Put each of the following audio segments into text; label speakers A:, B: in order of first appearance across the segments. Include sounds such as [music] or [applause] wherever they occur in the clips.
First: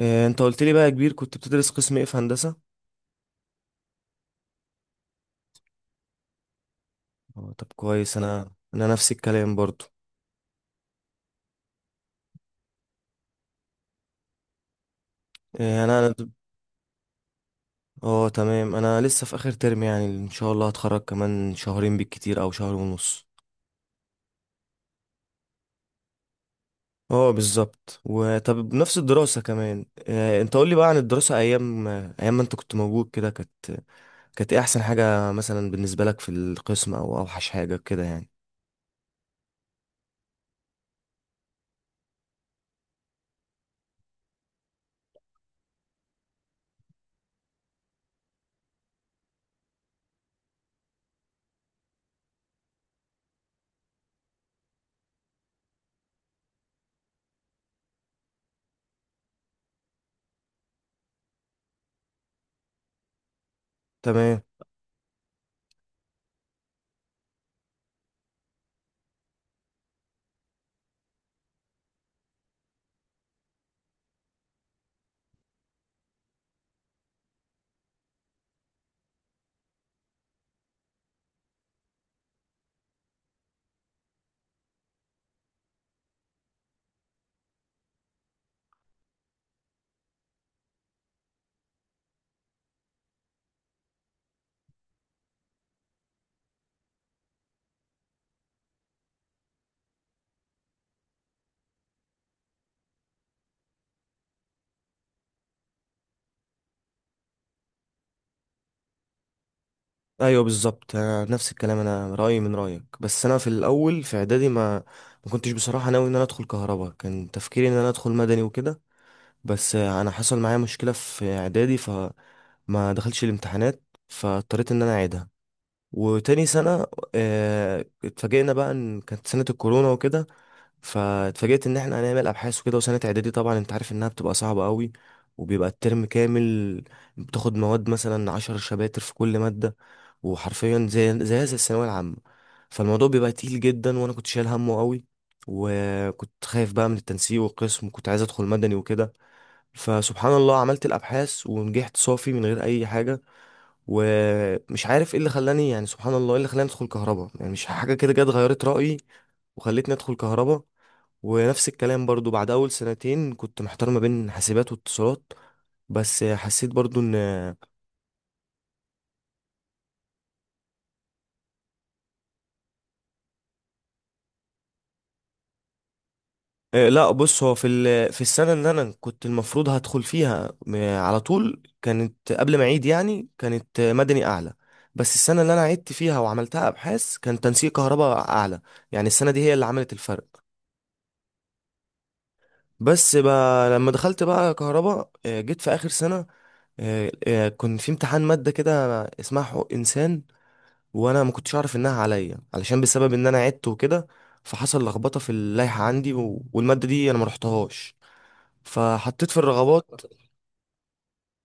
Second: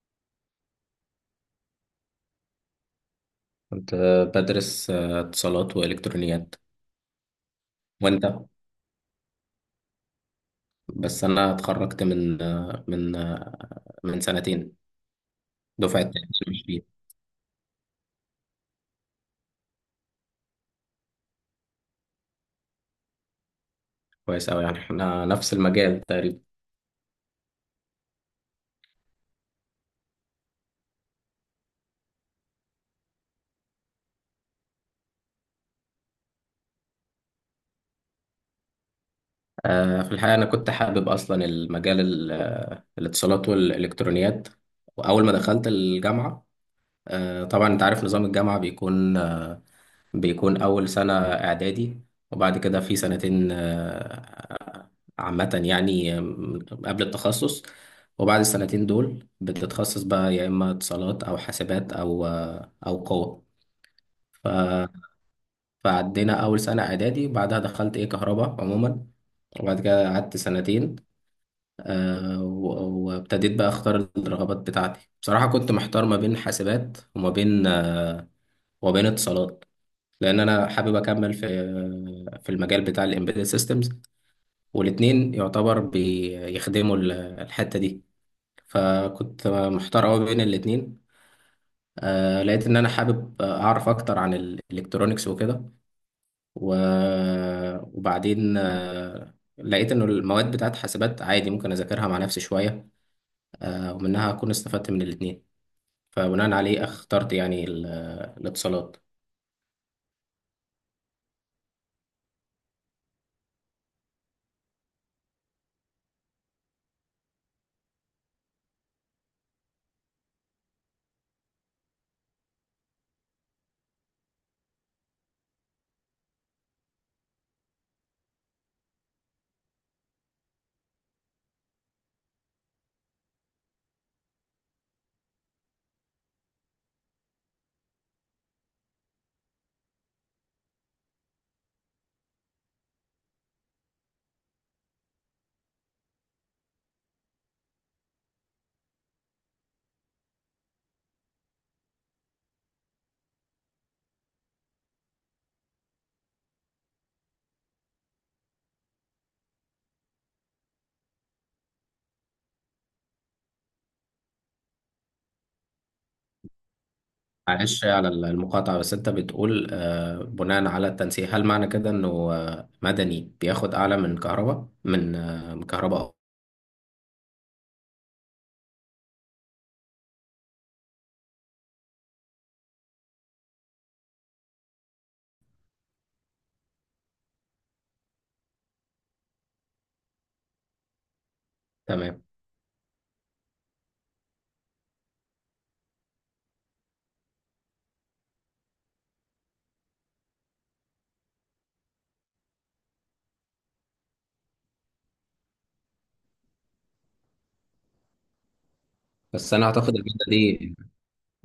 A: إيه، انت قلت لي بقى يا كبير كنت بتدرس قسم ايه في هندسة؟
B: كنت بدرس اتصالات وإلكترونيات.
A: اه، طب كويس.
B: وأنت؟
A: انا نفس الكلام برضو.
B: بس أنا اتخرجت من من سنتين
A: إيه،
B: دفعة
A: انا.
B: 2020.
A: اه تمام، انا لسه في اخر ترم، يعني ان شاء الله هتخرج كمان شهرين بالكتير او شهر ونص.
B: كويس أوي، يعني إحنا نفس المجال تقريبا.
A: اه بالظبط، وطب بنفس الدراسة كمان. إيه، انت قول لي بقى عن الدراسة، ايام ما انت كنت موجود كده، كانت ايه احسن حاجة مثلا بالنسبة لك في القسم، او اوحش حاجة كده يعني؟
B: في الحقيقة أنا كنت حابب أصلا المجال الاتصالات والإلكترونيات. وأول ما دخلت الجامعة، طبعا أنت عارف نظام الجامعة بيكون أول سنة إعدادي، وبعد كده في سنتين عامة، يعني قبل التخصص. وبعد السنتين دول بتتخصص بقى، يا إما اتصالات أو حاسبات أو قوة.
A: تمام.
B: ف- فعدينا أول سنة إعدادي، بعدها دخلت إيه كهرباء عموما، وبعد كده قعدت سنتين، وابتديت بقى أختار الرغبات بتاعتي. بصراحة كنت محتار ما بين حاسبات وما بين اتصالات، لان انا حابب اكمل في المجال بتاع الامبيدد سيستمز، والاتنين يعتبر بيخدموا الحته دي، فكنت محتار قوي بين الاتنين. لقيت ان انا حابب اعرف اكتر عن الالكترونكس وكده، و- وبعدين لقيت انه المواد بتاعت حاسبات عادي ممكن اذاكرها مع نفسي شويه، ومنها اكون استفدت من الاتنين. فبناء عليه اخترت يعني الاتصالات.
A: ايوه بالظبط، انا نفس الكلام، انا رايي من رايك. بس انا في الاول في اعدادي ما كنتش بصراحه ناوي ان انا ادخل كهرباء، كان تفكيري ان انا ادخل مدني وكده. بس انا حصل معايا مشكله في اعدادي فما دخلش الامتحانات، فاضطريت ان انا اعيدها. وتاني سنه اتفاجئنا بقى ان كانت سنه الكورونا وكده، فاتفاجئت ان احنا هنعمل ابحاث وكده. وسنه اعدادي طبعا انت عارف انها بتبقى صعبه قوي، وبيبقى الترم كامل بتاخد مواد مثلا عشر شباتر في كل ماده، وحرفيا زي الثانويه العامه. فالموضوع بيبقى تقيل جدا، وانا كنت شايل همه قوي، وكنت خايف بقى من التنسيق والقسم، وكنت عايز ادخل مدني وكده. فسبحان الله عملت الابحاث ونجحت صافي من غير اي حاجه. ومش عارف ايه اللي خلاني، يعني سبحان الله ايه اللي خلاني ادخل كهرباء، يعني مش حاجه كده جت غيرت رايي وخلتني ادخل كهرباء. ونفس الكلام برضو بعد اول سنتين كنت محتار ما بين حاسبات واتصالات، بس حسيت برضو ان...
B: معلش على المقاطعة، بس أنت بتقول بناء على التنسيق، هل معنى كده إنه مدني بياخد أعلى من كهرباء، من كهرباء؟
A: إيه، لا بص، هو في ال... في السنه اللي انا كنت المفروض هدخل فيها على طول، كانت قبل ما اعيد يعني، كانت مدني اعلى. بس السنه اللي انا عدت فيها وعملتها ابحاث كان تنسيق كهرباء اعلى، يعني السنه دي هي اللي عملت الفرق.
B: تمام.
A: بس بقى لما دخلت بقى كهرباء، جيت في اخر سنه، كان في امتحان ماده كده اسمها حقوق انسان، وانا ما كنتش اعرف انها عليا علشان بسبب ان انا عدت وكده. فحصل لخبطه في اللائحه عندي، والماده دي انا ما رحتهاش، فحطيت في
B: بس أنا أعتقد
A: الرغبات.
B: المادة دي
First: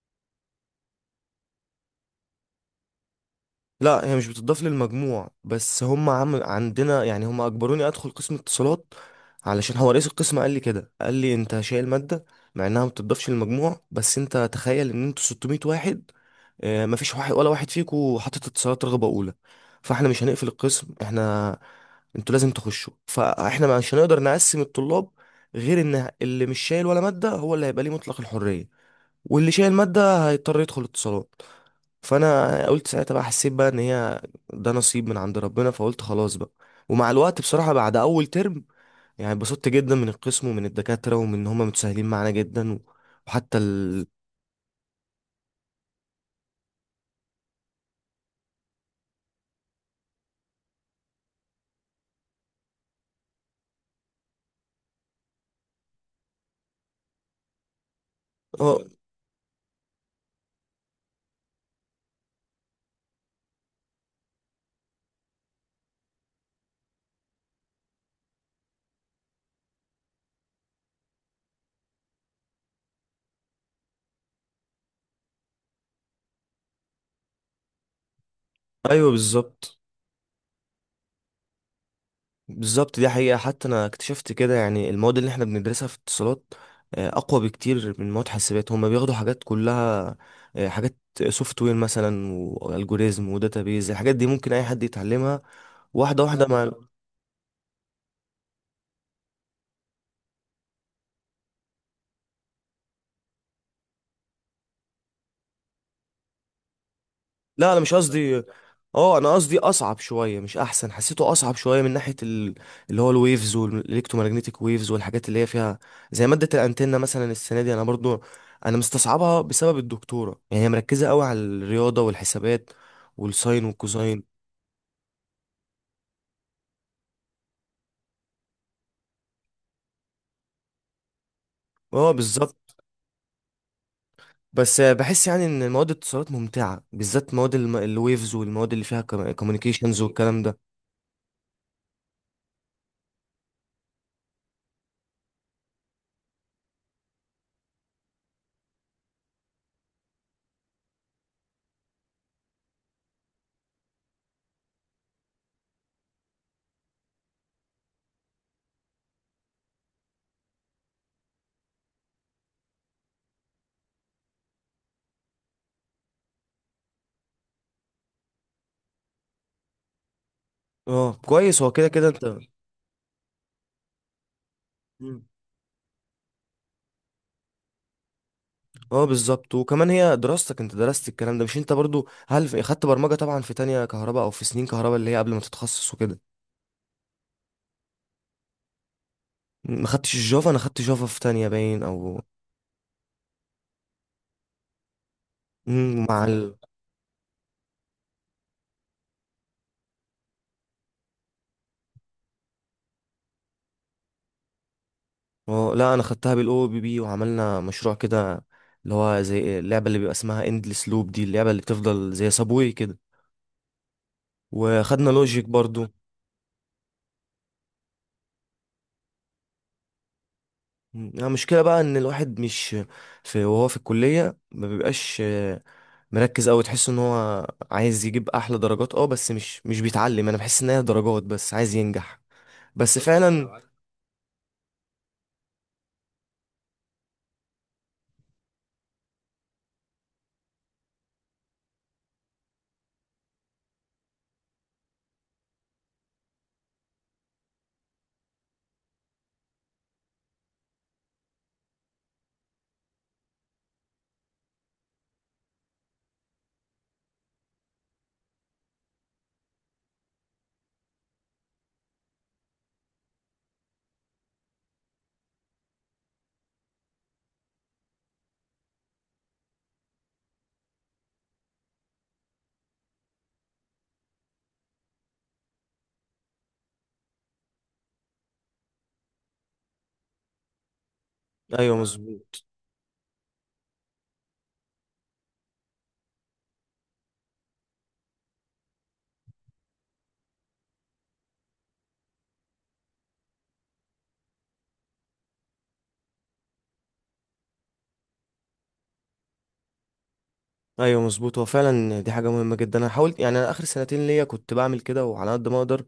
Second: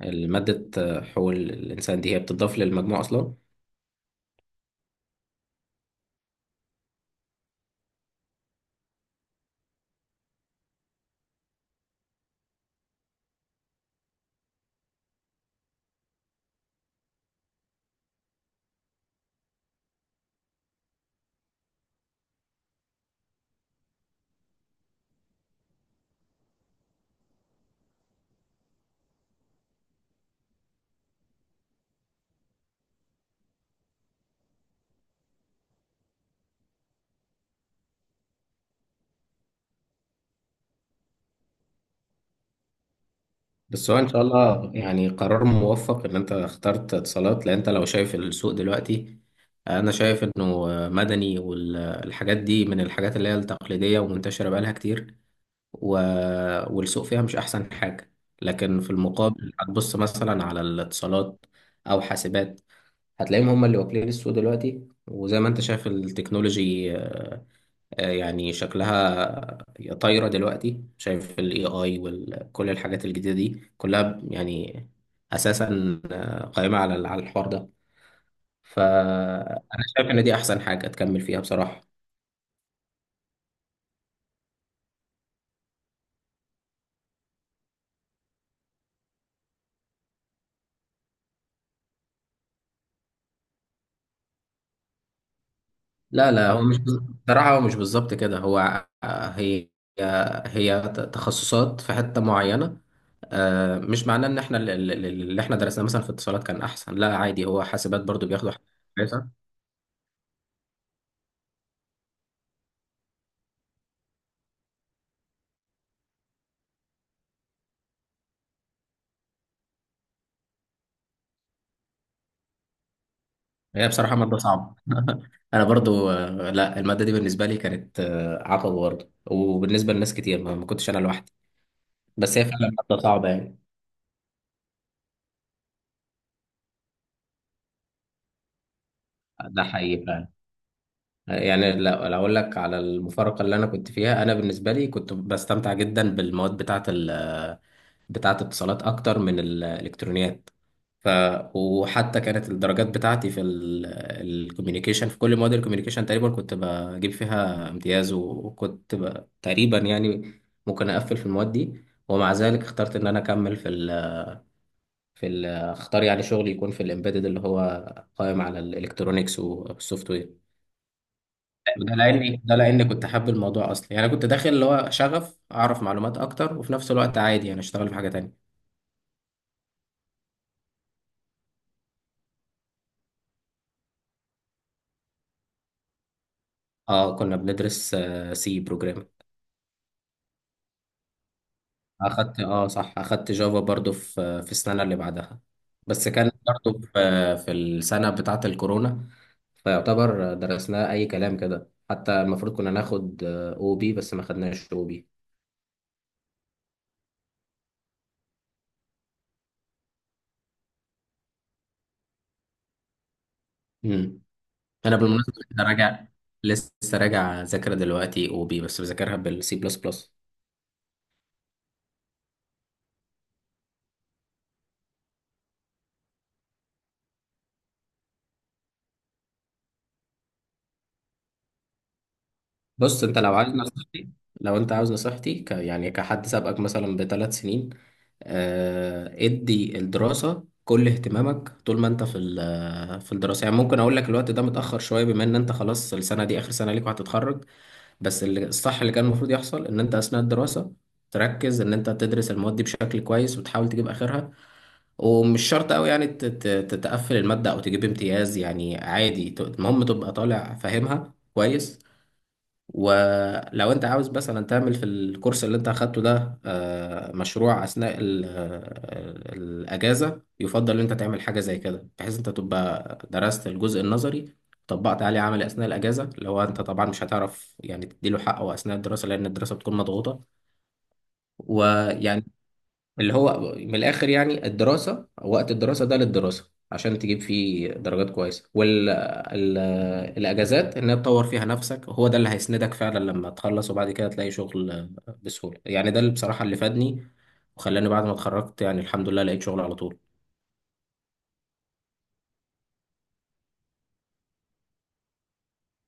B: المادة آه، حقوق الإنسان دي هي بتضاف للمجموع أصلا.
A: لا هي مش بتضاف للمجموع، بس هم عندنا يعني، هم اجبروني ادخل قسم اتصالات. علشان هو رئيس القسم قال لي كده، قال لي انت شايل ماده، مع انها ما بتضافش للمجموع، بس انت تخيل ان انتوا 600 واحد، مفيش واحد ولا واحد فيكو حاطط اتصالات رغبة أولى. فاحنا مش هنقفل القسم، احنا... انتوا لازم تخشوا، فاحنا مش هنقدر نقسم الطلاب غير ان اللي مش شايل ولا مادة هو اللي هيبقى ليه مطلق الحرية، واللي شايل مادة هيضطر يدخل اتصالات. فانا قلت ساعتها بقى، حسيت بقى ان هي ده نصيب من عند ربنا، فقلت خلاص بقى. ومع الوقت بصراحة بعد اول ترم، يعني اتبسطت جدا من القسم ومن الدكاترة، ومن ان هم متساهلين معانا جدا. وحتى
B: بس هو
A: ال...
B: إن شاء الله، يعني قرار موفق إن أنت اخترت اتصالات، لأن أنت لو شايف السوق دلوقتي، أنا شايف إنه مدني والحاجات دي من الحاجات اللي هي التقليدية ومنتشرة بقالها كتير، و... والسوق فيها مش أحسن حاجة. لكن
A: اه،
B: في المقابل هتبص مثلا على الاتصالات أو حاسبات، هتلاقيهم هم اللي واكلين السوق دلوقتي. وزي ما انت شايف التكنولوجي يعني شكلها طايرة دلوقتي، شايف ال AI وكل الحاجات الجديدة دي كلها، يعني أساسا قائمة على الحوار ده.
A: ايوه بالظبط.
B: فأنا شايف إن دي أحسن حاجة تكمل فيها بصراحة.
A: بالظبط، دي حقيقة. حتى أنا اكتشفت كده، يعني المواد اللي احنا بندرسها في اتصالات أقوى بكتير من مواد حاسبات. هما بياخدوا حاجات كلها، حاجات سوفت وير مثلا والجوريزم وداتابيز. الحاجات دي ممكن أي حد يتعلمها واحدة
B: لا،
A: واحدة
B: لا، هو
A: مع...
B: مش بصراحة، هو مش بالظبط كده، هو آه، هي هي تخصصات في حتة معينة. مش معناه ان احنا اللي احنا درسناه مثلا في اتصالات كان احسن، لا عادي، هو
A: لا انا مش
B: حاسبات برضو
A: قصدي.
B: بياخدوا حاجات
A: اه
B: كويسة.
A: انا قصدي اصعب شويه مش احسن، حسيته اصعب شويه من ناحيه ال... اللي هو الويفز والالكترومagnetic ويفز والحاجات اللي هي فيها. زي ماده الانتنه مثلا السنه دي، انا برضو انا مستصعبها بسبب الدكتوره، يعني هي مركزه قوي على الرياضه والحسابات والساين
B: هي بصراحة
A: والكوزاين.
B: مادة صعبة [laughs] انا برضو، لا، المادة دي بالنسبة لي كانت عقبة برضو، وبالنسبة لناس كتير، ما كنتش انا لوحدي.
A: اه
B: بس هي
A: بالظبط.
B: فعلا مادة صعبة يعني.
A: بس بحس يعني ان مواد الاتصالات ممتعه، بالذات مواد الويفز والمواد اللي فيها
B: ده
A: كوميونيكيشنز
B: حقيقي فعلا.
A: والكلام ده.
B: يعني لو اقول لك على المفارقه اللي انا كنت فيها، انا بالنسبه لي كنت بستمتع جدا بالمواد بتاعه الاتصالات اكتر من الالكترونيات. ف وحتى كانت الدرجات بتاعتي في الكوميونيكيشن، في كل مواد الكوميونيكيشن تقريبا كنت بجيب فيها امتياز، وكنت تقريبا يعني ممكن اقفل في المواد دي. ومع ذلك اخترت ان انا اكمل اختار يعني شغل يكون في الامبيدد، اللي هو قائم على الالكترونيكس والسوفت وير.
A: اه كويس، هو كده
B: ده
A: كده انت.
B: لاني ده لاني كنت حابب الموضوع اصلا، يعني انا كنت داخل اللي هو
A: مم.
B: شغف اعرف معلومات اكتر، وفي نفس الوقت عادي انا اشتغل في حاجه تانية.
A: اه بالظبط. وكمان هي دراستك انت درست الكلام ده، مش انت برضو هل خدت برمجة طبعا في تانية كهرباء او في سنين كهرباء اللي هي قبل ما تتخصص وكده؟
B: اه، كنا بندرس سي بروجرامينج.
A: ما خدتش الجافا؟ انا خدت جافا في تانية باين او...
B: اه، صح، اخدت جافا برضو في السنه اللي بعدها.
A: مم،
B: بس
A: مع
B: كان
A: ال...
B: برضو في السنه بتاعه الكورونا، فيعتبر درسناه اي كلام كده، حتى المفروض كنا ناخد او بي بس ما خدناش او بي.
A: اه لا، انا خدتها بالاو بي بي وعملنا مشروع كده اللي هو زي اللعبة اللي بيبقى اسمها اندلس لوب، دي اللعبة اللي بتفضل زي سابوي كده.
B: امم انا
A: وخدنا
B: بالمناسبه
A: لوجيك
B: لسه
A: برضو.
B: راجع لسه راجع اذاكر دلوقتي او بي، بس بذاكرها بالسي بلس بلس.
A: يعني المشكلة بقى ان الواحد مش في وهو في الكلية ما بيبقاش مركز أوي، تحس إن هو عايز يجيب أحلى درجات أه، بس مش بيتعلم. أنا بحس إن هي درجات بس، عايز ينجح بس.
B: بص،
A: بالظبط
B: انت لو
A: فعلا لو
B: عايز
A: عايز.
B: نصيحتي لو انت عاوز نصيحتي يعني كحد سابقك مثلا ب3 سنين، ادي الدراسة كل اهتمامك. طول ما انت في الدراسة، يعني ممكن اقول لك الوقت ده متأخر شوية، بما ان انت خلاص السنة دي اخر سنة ليك وهتتخرج. بس الصح اللي كان المفروض يحصل ان انت اثناء الدراسة تركز ان انت تدرس المواد دي بشكل كويس وتحاول تجيب اخرها. ومش شرط قوي يعني تتقفل المادة او تجيب امتياز، يعني عادي، المهم تبقى طالع فاهمها كويس. ولو انت عاوز مثلا تعمل في الكورس اللي انت اخدته ده مشروع اثناء الاجازه، يفضل ان انت تعمل حاجه زي كده، بحيث انت تبقى درست الجزء النظري، طبقت عليه عملي اثناء الاجازه. لو انت طبعا مش هتعرف يعني تديله حقه اثناء الدراسه، لان الدراسه بتكون مضغوطه
A: أيوه تبقى
B: ويعني،
A: مظبوط.
B: اللي هو من الاخر، يعني الدراسه وقت الدراسه ده للدراسه عشان تجيب فيه درجات كويسه، والاجازات انها تطور فيها نفسك، هو ده اللي هيسندك فعلا لما تخلص وبعد كده تلاقي شغل بسهوله. يعني ده اللي بصراحه اللي فادني، وخلاني بعد ما اتخرجت، يعني الحمد لله لقيت شغل على طول.
A: ايوه مظبوط، هو فعلا دي حاجه مهمه جدا. انا حاولت يعني، انا اخر سنتين ليا كنت بعمل كده وعلى قد ما اقدر،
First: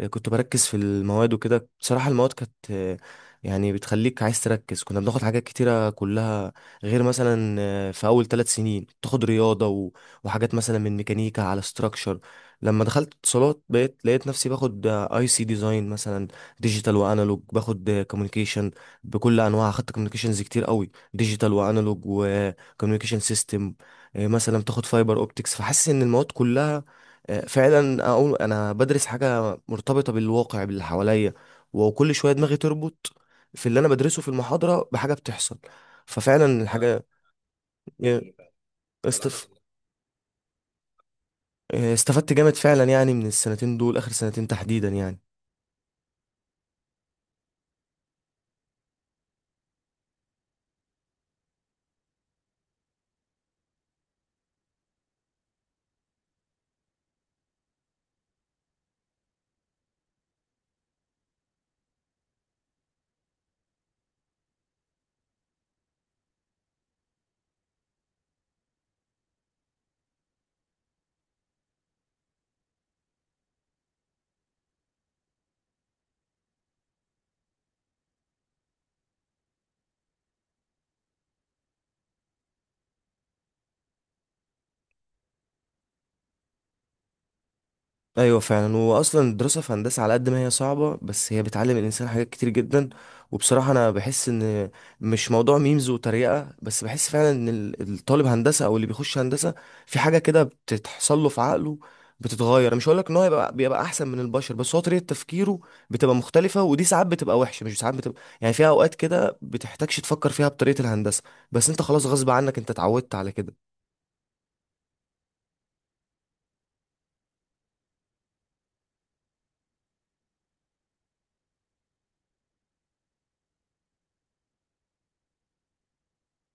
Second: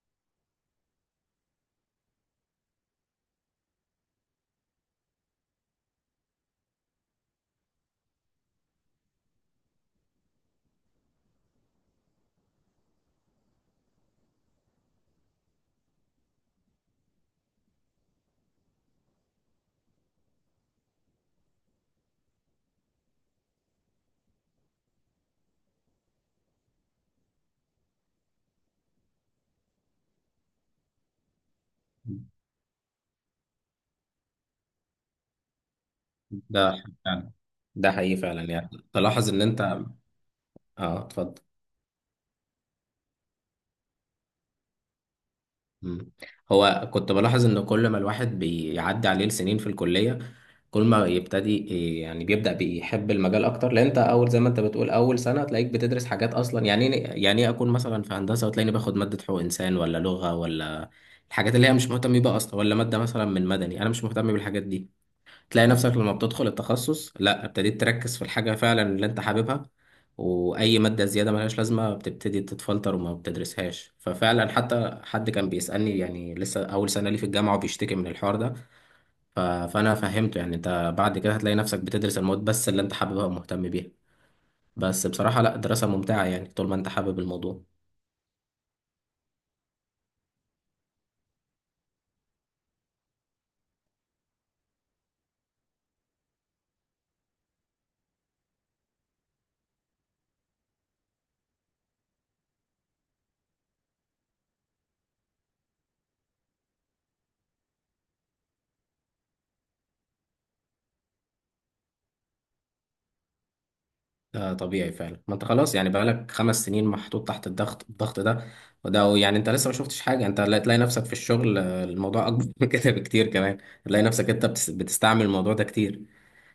A: كنت بركز في المواد وكده. بصراحه المواد كانت، يعني بتخليك عايز تركز. كنا بناخد حاجات كتيره كلها، غير مثلا في اول ثلاث سنين تاخد رياضه وحاجات مثلا من ميكانيكا على ستراكشر. لما دخلت اتصالات بقيت لقيت نفسي باخد اي سي ديزاين مثلا ديجيتال وانالوج، باخد كوميونيكيشن بكل انواعها. خدت كوميونيكيشنز كتير قوي، ديجيتال وانالوج وكوميونيكيشن سيستم، مثلا تاخد فايبر اوبتكس. فحاسس ان المواد كلها فعلا اقول انا بدرس حاجه مرتبطه بالواقع باللي حواليا. وكل شويه دماغي تربط في اللي انا بدرسه في المحاضره بحاجه بتحصل. ففعلا
B: ده
A: الحاجه،
B: فعلا ده حقيقي
A: آه،
B: فعلا، يعني
A: بصراحة
B: تلاحظ ان انت... اه، اتفضل.
A: استفدت جامد فعلا يعني من السنتين دول، اخر سنتين تحديدا يعني.
B: مم. هو كنت بلاحظ ان كل ما الواحد بيعدي عليه السنين في الكلية، كل ما يبتدي، إيه، يعني بيبدأ بيحب المجال اكتر. لان انت اول، زي ما انت بتقول، اول سنة تلاقيك بتدرس حاجات اصلا، يعني يعني ايه اكون مثلا في هندسة وتلاقيني باخد مادة حقوق انسان ولا لغة، ولا الحاجات اللي هي مش مهتم بيها اصلا، ولا مادة مثلا من مدني، انا مش مهتم بالحاجات دي. تلاقي نفسك لما بتدخل التخصص، لا، ابتديت تركز في الحاجة فعلا اللي انت حاببها، وأي مادة زيادة ملهاش لازمة بتبتدي تتفلتر وما بتدرسهاش. ففعلا حتى حد كان بيسألني، يعني لسه أول سنة لي في الجامعة، وبيشتكي من الحوار ده، فأنا فهمته يعني انت بعد كده هتلاقي نفسك بتدرس المواد بس اللي انت حاببها ومهتم بيها. بس بصراحة لا، دراسة ممتعة يعني، طول ما انت حابب الموضوع.
A: ايوه فعلا، واصلا الدراسه في هندسه على قد ما هي صعبه بس هي بتعلم الانسان حاجات كتير جدا. وبصراحه انا بحس ان مش موضوع ميمز وتريقه بس، بحس فعلا ان الطالب هندسه او اللي بيخش هندسه في حاجه كده بتتحصل له في عقله بتتغير. مش هقول لك ان هو يبقى بيبقى احسن من البشر، بس هو طريقه تفكيره بتبقى مختلفه. ودي ساعات بتبقى وحشه، مش ساعات بتبقى يعني، فيها اوقات كده بتحتاجش تفكر فيها بطريقه الهندسه، بس انت خلاص غصب عنك انت اتعودت على كده.
B: ده طبيعي فعلا. ما انت خلاص، يعني بقالك 5 سنين محطوط تحت الضغط ده. وده يعني انت لسه ما شفتش حاجه، انت تلاقي نفسك في الشغل، الموضوع اكبر [laughs] من كده بكتير كمان. تلاقي نفسك انت بتستعمل الموضوع ده كتير.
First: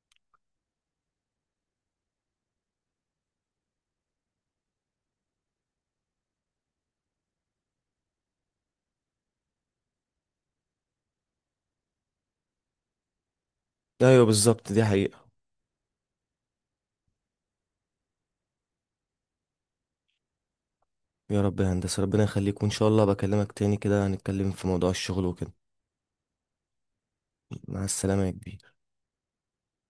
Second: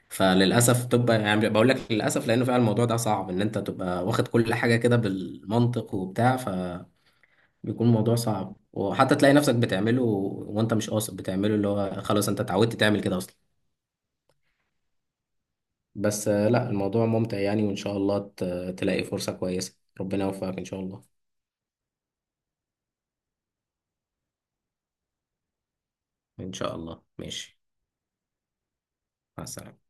B: فللاسف تبقى، يعني بقول لك للاسف لانه فعلا الموضوع ده صعب، ان انت تبقى واخد كل حاجه كده بالمنطق وبتاع، فبيكون الموضوع صعب. وحتى تلاقي نفسك بتعمله وانت مش قاصد، بتعمله اللي هو خلاص انت اتعودت تعمل كده اصلا.
A: ايوه بالظبط دي حقيقه.
B: بس لا، الموضوع ممتع يعني، وإن شاء الله تلاقي فرصة كويسة، ربنا يوفقك إن شاء الله.
A: يا رب يا هندسة، ربنا يخليك، وإن شاء الله بكلمك تاني كده هنتكلم في موضوع الشغل وكده.
B: إن شاء الله، ماشي.
A: مع السلامة يا كبير.
B: مع السلامة.